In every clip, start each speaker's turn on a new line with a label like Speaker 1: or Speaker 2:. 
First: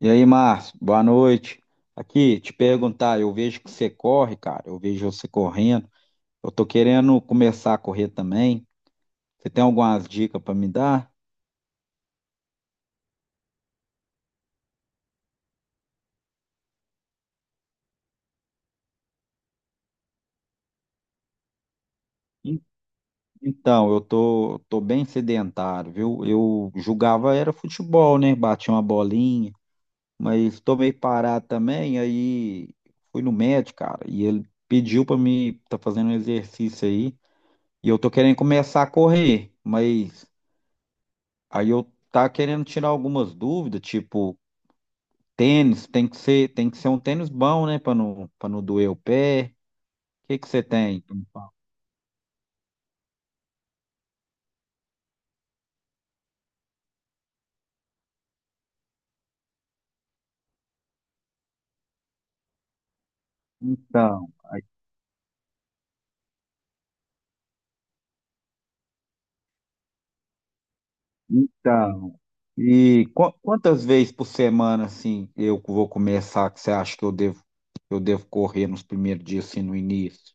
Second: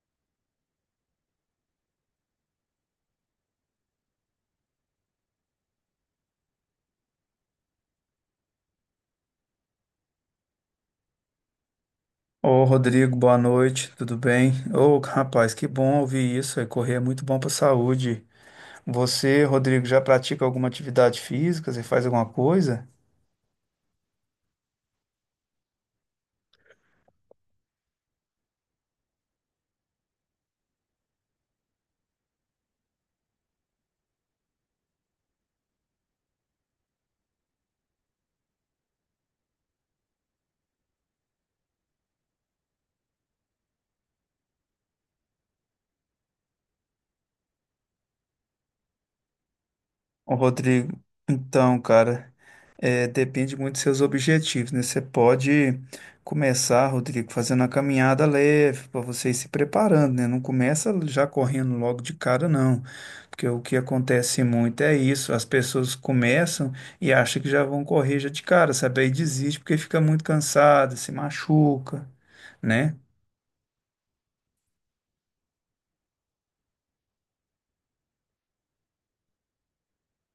Speaker 1: E aí, Márcio, boa noite. Aqui, te perguntar, eu vejo que você corre, cara, eu vejo você correndo. Eu tô querendo começar a correr também. Você tem algumas dicas para me dar?
Speaker 2: Ô, Rodrigo, boa noite, tudo bem? Ô, rapaz, que bom ouvir isso, aí, correr é muito bom para a saúde. Você, Rodrigo, já pratica alguma atividade física? Você faz alguma
Speaker 1: En-
Speaker 2: coisa?
Speaker 1: Então, eu tô bem sedentário, viu? Eu julgava era futebol, né? Bati uma bolinha, mas tô meio parado também. Aí fui no médico, cara, e ele pediu para me tá fazendo um exercício aí. E eu tô querendo começar a correr, mas Aí eu tá querendo tirar algumas dúvidas, tipo, tênis, tem que ser um tênis bom, né, para não doer o pé. O
Speaker 2: Ô,
Speaker 1: que que você
Speaker 2: Rodrigo,
Speaker 1: tem pra me falar?
Speaker 2: então, cara, depende muito dos seus objetivos, né? Você pode começar, Rodrigo, fazendo uma caminhada leve para você ir se preparando, né? Não começa já correndo logo de cara, não. Porque o que
Speaker 1: Então,
Speaker 2: acontece
Speaker 1: aí-
Speaker 2: muito é isso, as pessoas começam e acham que já vão correr já de cara, sabe? Aí desiste porque fica muito cansada, se machuca,
Speaker 1: então.
Speaker 2: né?
Speaker 1: E quantas vezes por semana assim eu vou começar que você acha que eu devo correr nos primeiros dias assim no início?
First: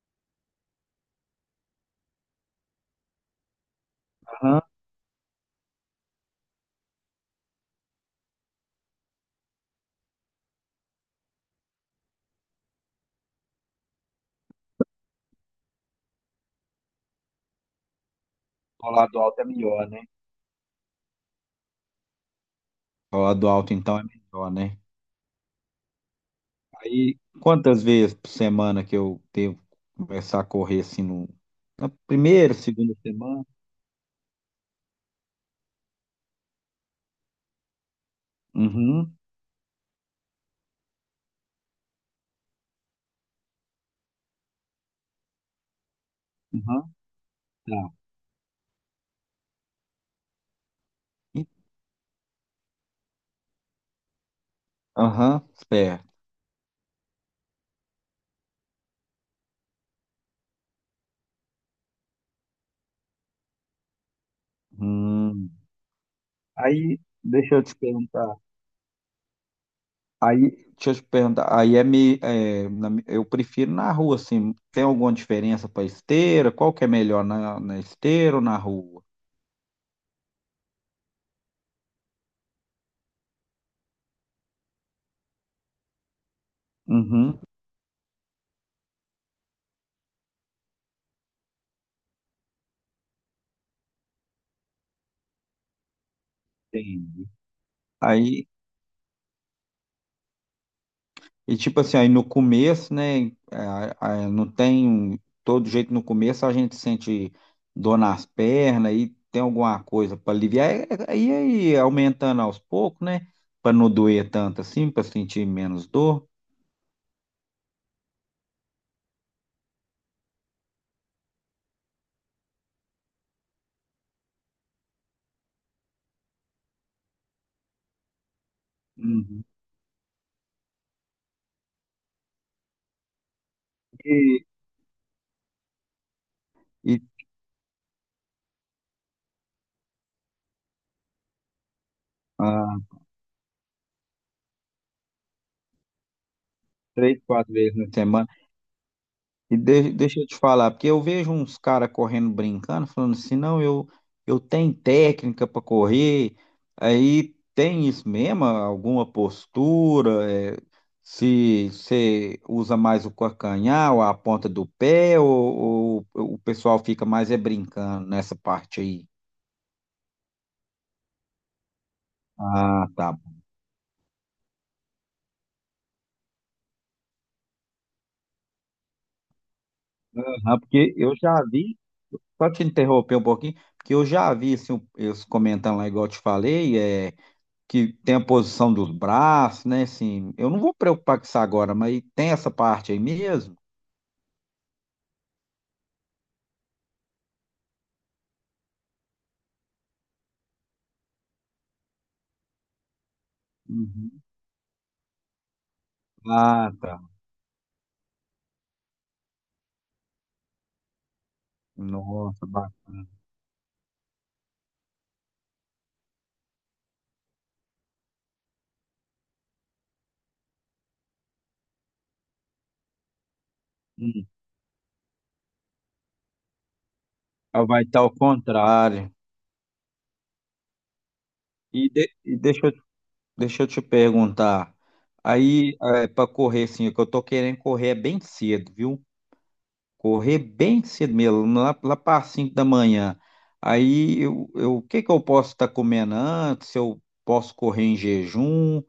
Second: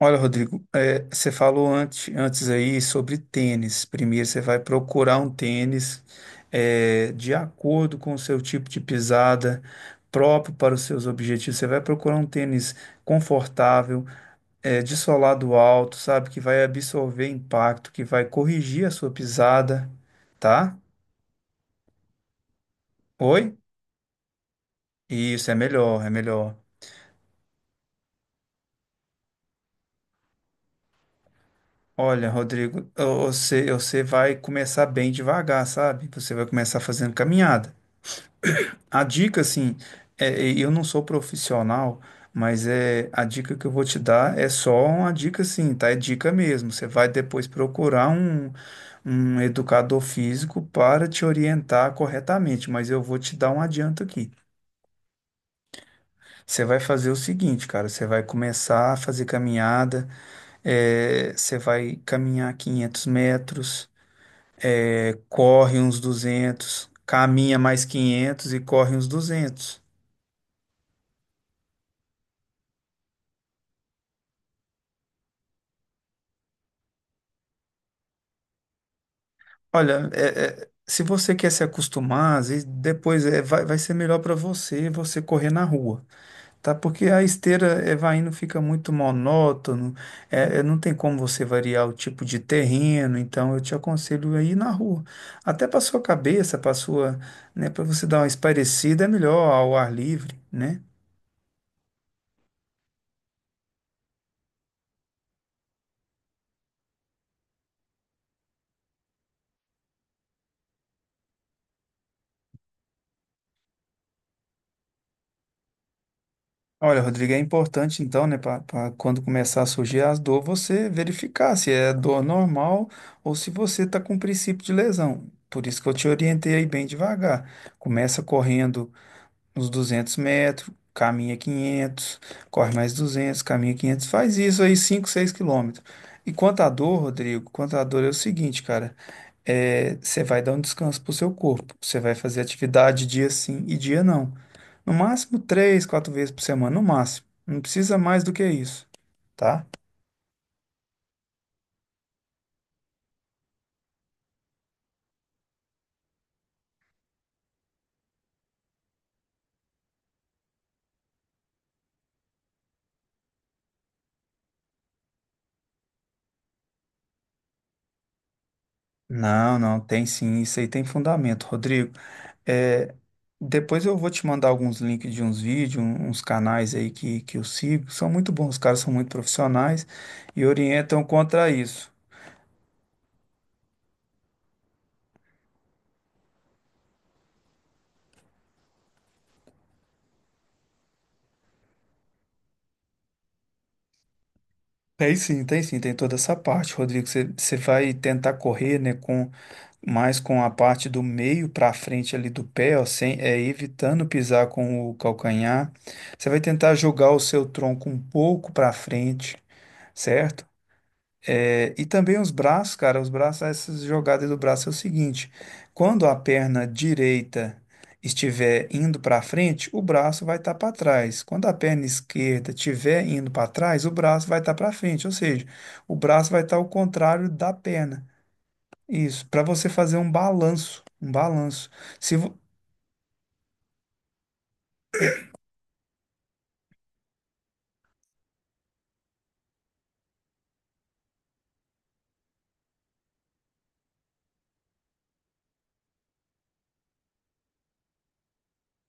Speaker 2: Olha, Rodrigo, você falou antes aí sobre tênis. Primeiro, você vai
Speaker 1: Aham.
Speaker 2: procurar um tênis de acordo com o seu tipo de pisada, próprio para os seus objetivos. Você vai procurar um tênis confortável, de solado alto, sabe? Que vai absorver impacto, que vai corrigir a
Speaker 1: O
Speaker 2: sua
Speaker 1: lado alto é melhor,
Speaker 2: pisada,
Speaker 1: né?
Speaker 2: tá?
Speaker 1: O lado
Speaker 2: Oi?
Speaker 1: alto então é melhor, né?
Speaker 2: Isso, é melhor, é melhor.
Speaker 1: Aí quantas vezes por semana que eu devo começar a correr assim no na
Speaker 2: Olha,
Speaker 1: primeira,
Speaker 2: Rodrigo,
Speaker 1: segunda semana?
Speaker 2: você vai começar bem devagar, sabe? Você vai começar fazendo caminhada. A
Speaker 1: Uhum,
Speaker 2: dica, assim, eu não sou profissional, mas é a dica que eu vou te dar é só uma dica, assim, tá? É dica mesmo. Você
Speaker 1: uhum,
Speaker 2: vai depois
Speaker 1: tá.
Speaker 2: procurar um educador físico para te
Speaker 1: E-
Speaker 2: orientar corretamente, mas eu vou te dar um adianto aqui.
Speaker 1: Aham, certo.
Speaker 2: Você vai fazer o seguinte, cara, você vai começar a fazer caminhada, você vai caminhar 500 metros,
Speaker 1: Hum.
Speaker 2: corre uns 200,
Speaker 1: Aí, deixa
Speaker 2: caminha
Speaker 1: eu te
Speaker 2: mais
Speaker 1: perguntar.
Speaker 2: 500 e corre uns 200.
Speaker 1: Aí, deixa eu te perguntar. Aí é me, é, na mi- Eu prefiro na rua, assim. Tem alguma diferença para esteira? Qual que é melhor na esteira ou na rua?
Speaker 2: Olha, se você quer se acostumar, às vezes depois vai ser melhor para você correr na rua, tá? Porque a
Speaker 1: Uhum,
Speaker 2: esteira vai indo, fica muito monótono, não tem como você variar o tipo de terreno, então eu te aconselho a ir na rua. Até para sua cabeça, para sua,
Speaker 1: entendi.
Speaker 2: né, para você dar uma
Speaker 1: Aí,
Speaker 2: espairecida, é melhor ao ar livre, né?
Speaker 1: e tipo assim, aí no começo, né, não tem um, todo jeito no começo, a gente sente dor nas pernas e tem alguma coisa para aliviar, aí aumentando aos poucos, né, para não doer tanto assim, para sentir menos dor.
Speaker 2: Olha, Rodrigo, é importante então, né, para quando começar a surgir as dor, você verificar se é dor normal ou se você está com princípio de lesão. Por isso que eu te orientei aí bem devagar. Começa correndo
Speaker 1: Uhum.
Speaker 2: uns 200 metros, caminha 500, corre mais 200, caminha 500, faz
Speaker 1: E,
Speaker 2: isso aí 5, 6 quilômetros. E quanto à
Speaker 1: e
Speaker 2: dor, Rodrigo, quanto à dor é o seguinte, cara, você vai dar um descanso pro seu corpo, você vai fazer
Speaker 1: ah,
Speaker 2: atividade dia sim e dia não. No máximo 3, 4 vezes por semana, no
Speaker 1: Três,
Speaker 2: máximo.
Speaker 1: quatro
Speaker 2: Não
Speaker 1: vezes na
Speaker 2: precisa mais
Speaker 1: semana.
Speaker 2: do que isso,
Speaker 1: E
Speaker 2: tá?
Speaker 1: de- deixa eu te falar, porque eu vejo uns caras correndo brincando, falando assim, não, eu tenho técnica para correr, aí tem isso mesmo, alguma postura, se você usa mais o calcanhar ou a ponta do pé, ou o pessoal fica mais é brincando nessa parte aí.
Speaker 2: Não, não, tem sim, isso aí tem fundamento, Rodrigo.
Speaker 1: Ah,
Speaker 2: É,
Speaker 1: tá.
Speaker 2: depois eu vou te mandar alguns links de uns vídeos, uns canais aí que eu sigo. São muito bons, os caras são muito profissionais e
Speaker 1: Aham, porque
Speaker 2: orientam
Speaker 1: eu já
Speaker 2: contra
Speaker 1: vi,
Speaker 2: isso.
Speaker 1: só te interromper um pouquinho, porque eu já vi assim, eles comentando lá, igual eu te falei. Que tem a posição dos braços, né? Assim, eu não vou preocupar com isso agora, mas tem essa parte aí mesmo?
Speaker 2: Tem sim, tem toda essa parte, Rodrigo. Você vai tentar correr, né, com mais com a parte do meio para frente ali do pé, ó, sem, evitando
Speaker 1: Uhum.
Speaker 2: pisar com o calcanhar. Você vai
Speaker 1: Ah,
Speaker 2: tentar
Speaker 1: tá.
Speaker 2: jogar o seu tronco um pouco para frente, certo? É, e também os
Speaker 1: Nossa,
Speaker 2: braços, cara, os braços, essas jogadas do braço é o seguinte: quando a perna direita estiver indo para frente, o braço vai estar para trás. Quando a perna esquerda estiver indo para trás, o braço
Speaker 1: hum.
Speaker 2: vai estar para frente, ou seja, o braço vai estar ao contrário da
Speaker 1: Ah, vai estar
Speaker 2: perna.
Speaker 1: ao contrário.
Speaker 2: Isso, para você fazer um balanço, um balanço.
Speaker 1: E, de-
Speaker 2: Se vo-
Speaker 1: e deixa, eu- deixa eu te perguntar. Aí, para correr, assim, o que eu tô querendo correr é bem cedo, viu? Correr bem cedo mesmo, lá para 5 da manhã. Aí, o que que eu posso estar comendo antes? Eu posso correr em jejum,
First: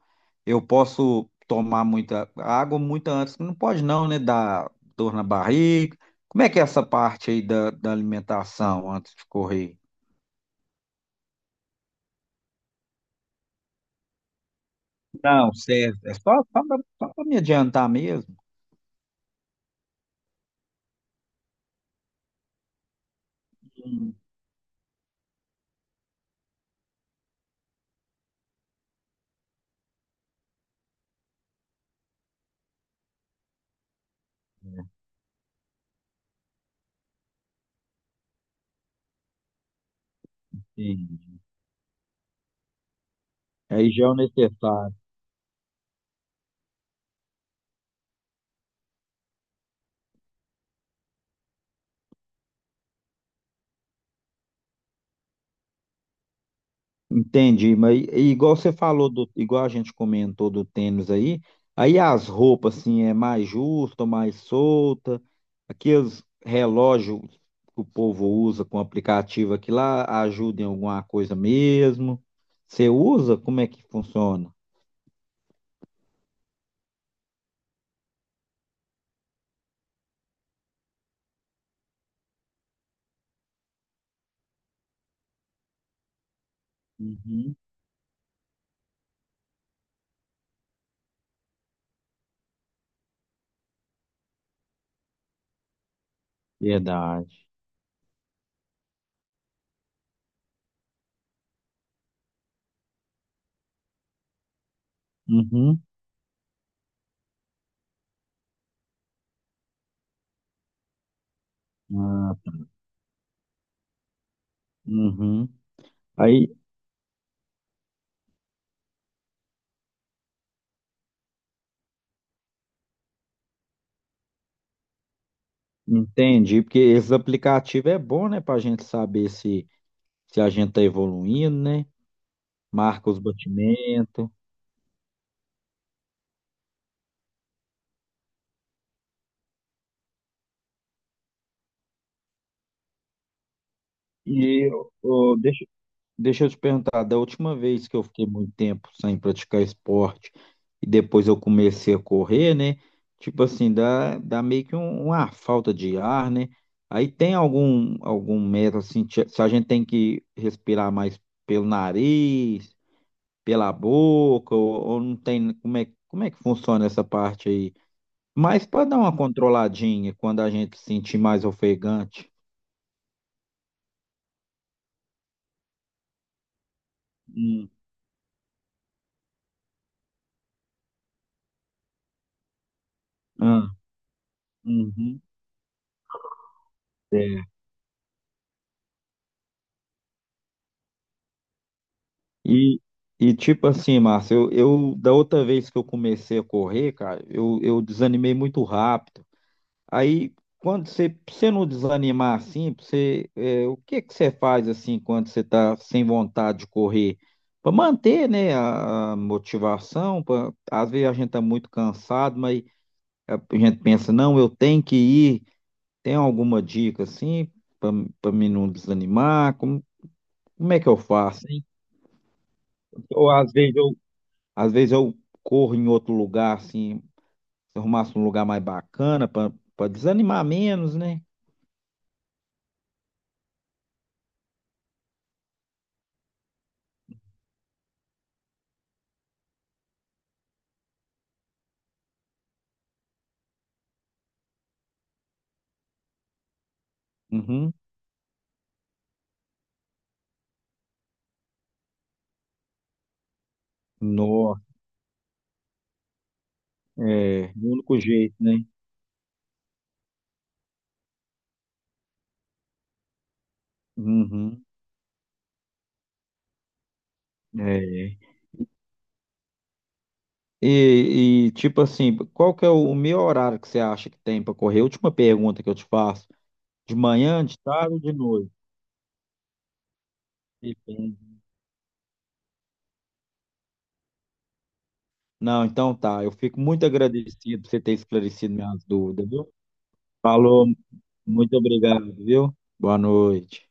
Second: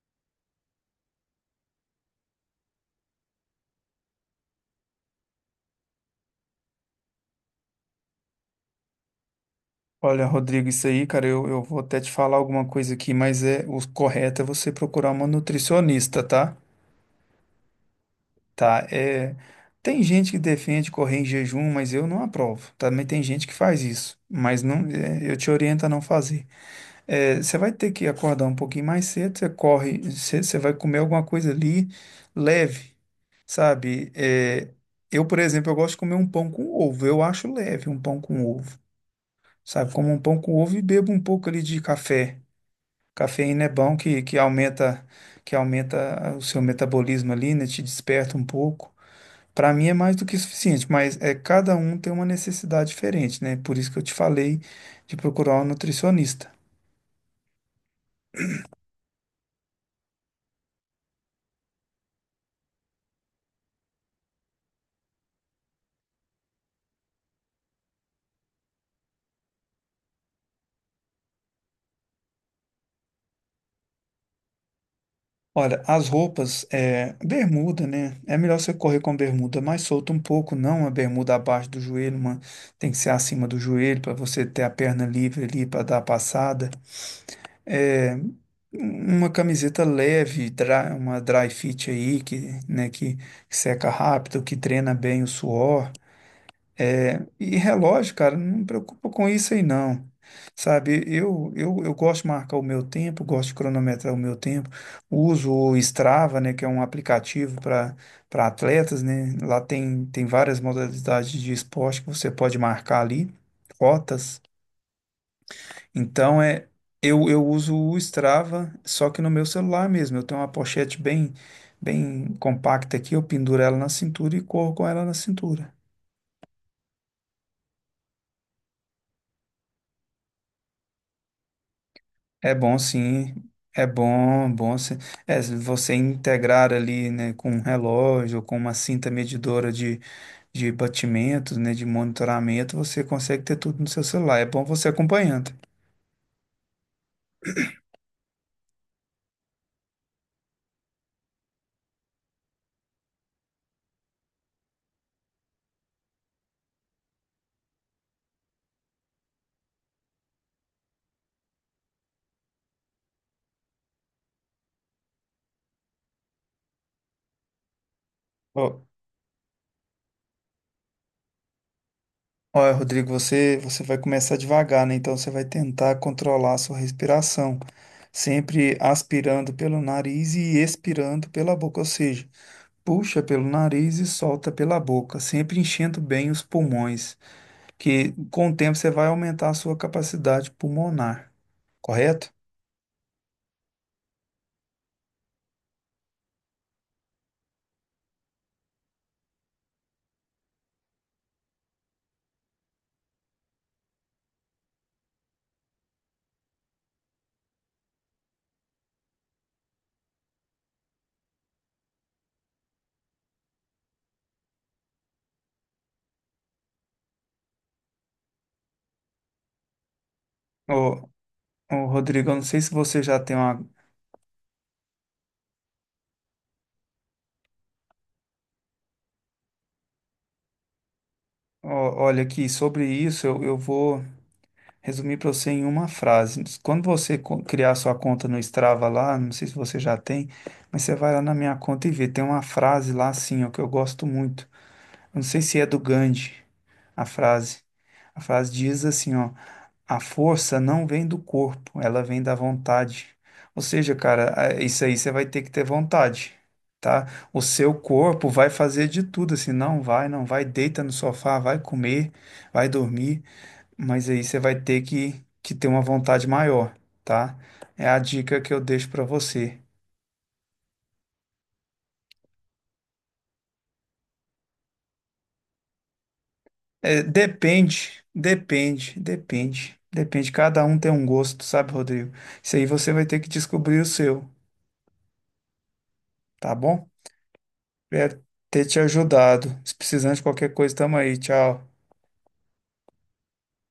Speaker 1: eu posso tomar muita água muito antes. Não pode não, né? Dar dor na barriga. Como é que é essa parte aí da alimentação antes de correr?
Speaker 2: Olha, Rodrigo, isso aí, cara, eu vou até te falar alguma coisa aqui, mas é o correto é você procurar uma
Speaker 1: Não, serve. É
Speaker 2: nutricionista,
Speaker 1: só,
Speaker 2: tá?
Speaker 1: só para me adiantar mesmo.
Speaker 2: Tá, tem gente que defende correr em jejum, mas eu não aprovo. Também tem gente que faz
Speaker 1: Sim.
Speaker 2: isso, mas não, eu te oriento a não fazer. É, você vai ter que acordar um pouquinho mais cedo, você corre, você vai comer alguma coisa ali leve, sabe? É, eu, por exemplo, eu gosto de comer um pão com ovo, eu acho leve um pão com ovo, sabe? Como um pão com ovo e bebo um
Speaker 1: Sim.
Speaker 2: pouco ali de café. Cafeína é
Speaker 1: Aí
Speaker 2: bom
Speaker 1: já é o
Speaker 2: que
Speaker 1: necessário.
Speaker 2: aumenta, que aumenta o seu metabolismo ali, né? Te desperta um pouco. Para mim é mais do que suficiente, mas é cada um tem uma necessidade diferente, né? Por isso que eu te falei de procurar um nutricionista.
Speaker 1: Entendi, mas igual a gente comentou do tênis aí, aí as roupas assim é mais justa, mais solta, aqueles relógios que o povo usa com aplicativo aqui lá ajuda em alguma coisa mesmo. Você usa? Como é que funciona?
Speaker 2: Olha, as roupas, bermuda, né? É melhor você correr com bermuda mais solta um pouco, não uma bermuda abaixo do joelho, uma tem que ser acima do joelho para você ter a perna livre ali para dar a passada.
Speaker 1: Uhum.
Speaker 2: É, uma camiseta leve, uma dry fit aí que, né, que seca rápido, que treina bem o suor. É,
Speaker 1: Verdade.
Speaker 2: e relógio, cara, não me preocupa com isso aí não. Sabe, eu gosto de marcar o meu tempo, gosto de cronometrar o meu tempo. Uso o
Speaker 1: Uhum.
Speaker 2: Strava, né, que é um aplicativo para atletas, né? Lá tem, tem várias modalidades de esporte que você
Speaker 1: Ah,
Speaker 2: pode marcar ali, rotas.
Speaker 1: uhum.
Speaker 2: Então
Speaker 1: Aí
Speaker 2: é eu eu uso o Strava, só que no meu celular mesmo. Eu tenho uma pochete bem bem compacta aqui, eu penduro ela na cintura e corro com ela na cintura.
Speaker 1: entendi, porque esses aplicativos é bom, né, para a gente saber se a gente tá evoluindo, né?
Speaker 2: É bom
Speaker 1: Marca os
Speaker 2: sim, é
Speaker 1: batimentos.
Speaker 2: bom, bom se- é, se você integrar ali, né, com um relógio, com uma cinta medidora de batimentos, né, de monitoramento, você consegue ter tudo no seu celular. É bom
Speaker 1: E
Speaker 2: você
Speaker 1: ô,
Speaker 2: acompanhando.
Speaker 1: deixa eu te perguntar, da última vez que eu fiquei muito tempo sem praticar esporte e depois eu comecei a correr, né? Tipo assim, dá meio que uma falta de ar, né? Aí tem algum método, assim, se a gente tem que respirar mais pelo nariz, pela boca, ou não tem, como é que funciona essa parte aí? Mas para
Speaker 2: Ó,
Speaker 1: dar uma controladinha quando a gente se sentir mais ofegante.
Speaker 2: Olha, Rodrigo, você vai começar devagar, né? Então você vai tentar controlar a sua respiração,
Speaker 1: Hum.
Speaker 2: sempre aspirando pelo nariz e expirando pela boca, ou seja, puxa pelo
Speaker 1: Ah,
Speaker 2: nariz e solta pela boca,
Speaker 1: uhum.
Speaker 2: sempre enchendo bem os pulmões. Que com o tempo você vai aumentar a sua capacidade pulmonar, correto?
Speaker 1: E, tipo assim, Márcio, eu da outra vez que eu comecei a correr, cara, eu desanimei muito rápido. Aí, pra você não desanimar assim, o que que você faz assim quando você tá sem vontade de correr? Para manter, né, a motivação, às vezes a gente tá muito cansado, mas a gente pensa, não, eu tenho que ir. Tem alguma dica assim para para mim não desanimar? Como é que eu
Speaker 2: Ô,
Speaker 1: faço, hein?
Speaker 2: ô, Rodrigo, eu não sei se você já
Speaker 1: Ou
Speaker 2: tem
Speaker 1: às
Speaker 2: uma.
Speaker 1: vezes eu Às vezes eu corro em outro lugar, assim, se eu arrumasse um lugar mais bacana para desanimar menos, né?
Speaker 2: Ó, olha aqui, sobre isso eu vou resumir para você em uma frase. Quando você criar sua conta no Strava lá, não sei se você já tem, mas você vai lá na minha conta e vê. Tem uma frase lá assim, ó, que eu gosto muito. Eu não sei se é do Gandhi, a frase.
Speaker 1: Uhum.
Speaker 2: A frase diz assim, ó. A força não vem do corpo, ela vem da vontade. Ou seja, cara,
Speaker 1: Nó,
Speaker 2: isso aí você vai ter que ter vontade, tá? O
Speaker 1: é, o
Speaker 2: seu
Speaker 1: único
Speaker 2: corpo
Speaker 1: jeito,
Speaker 2: vai
Speaker 1: né?
Speaker 2: fazer de tudo, assim, não vai, não vai, deita no sofá, vai comer, vai dormir, mas aí você vai
Speaker 1: Uhum.
Speaker 2: ter que ter uma vontade maior, tá? É a
Speaker 1: É.
Speaker 2: dica que eu deixo pra você.
Speaker 1: Tipo assim, qual que é o meu horário que você acha que tem para correr? Última pergunta que eu te faço. De
Speaker 2: É,
Speaker 1: manhã, de tarde ou
Speaker 2: depende,
Speaker 1: de noite?
Speaker 2: depende, depende, depende. Cada um tem um
Speaker 1: Depende.
Speaker 2: gosto, sabe, Rodrigo? Isso aí você vai ter que descobrir o seu,
Speaker 1: Não, então tá. Eu
Speaker 2: tá
Speaker 1: fico muito
Speaker 2: bom?
Speaker 1: agradecido por você ter
Speaker 2: Espero
Speaker 1: esclarecido
Speaker 2: ter te
Speaker 1: minhas dúvidas, viu?
Speaker 2: ajudado. Se precisar de qualquer
Speaker 1: Falou,
Speaker 2: coisa, tamo aí.
Speaker 1: muito
Speaker 2: Tchau.
Speaker 1: obrigado, viu? Boa noite.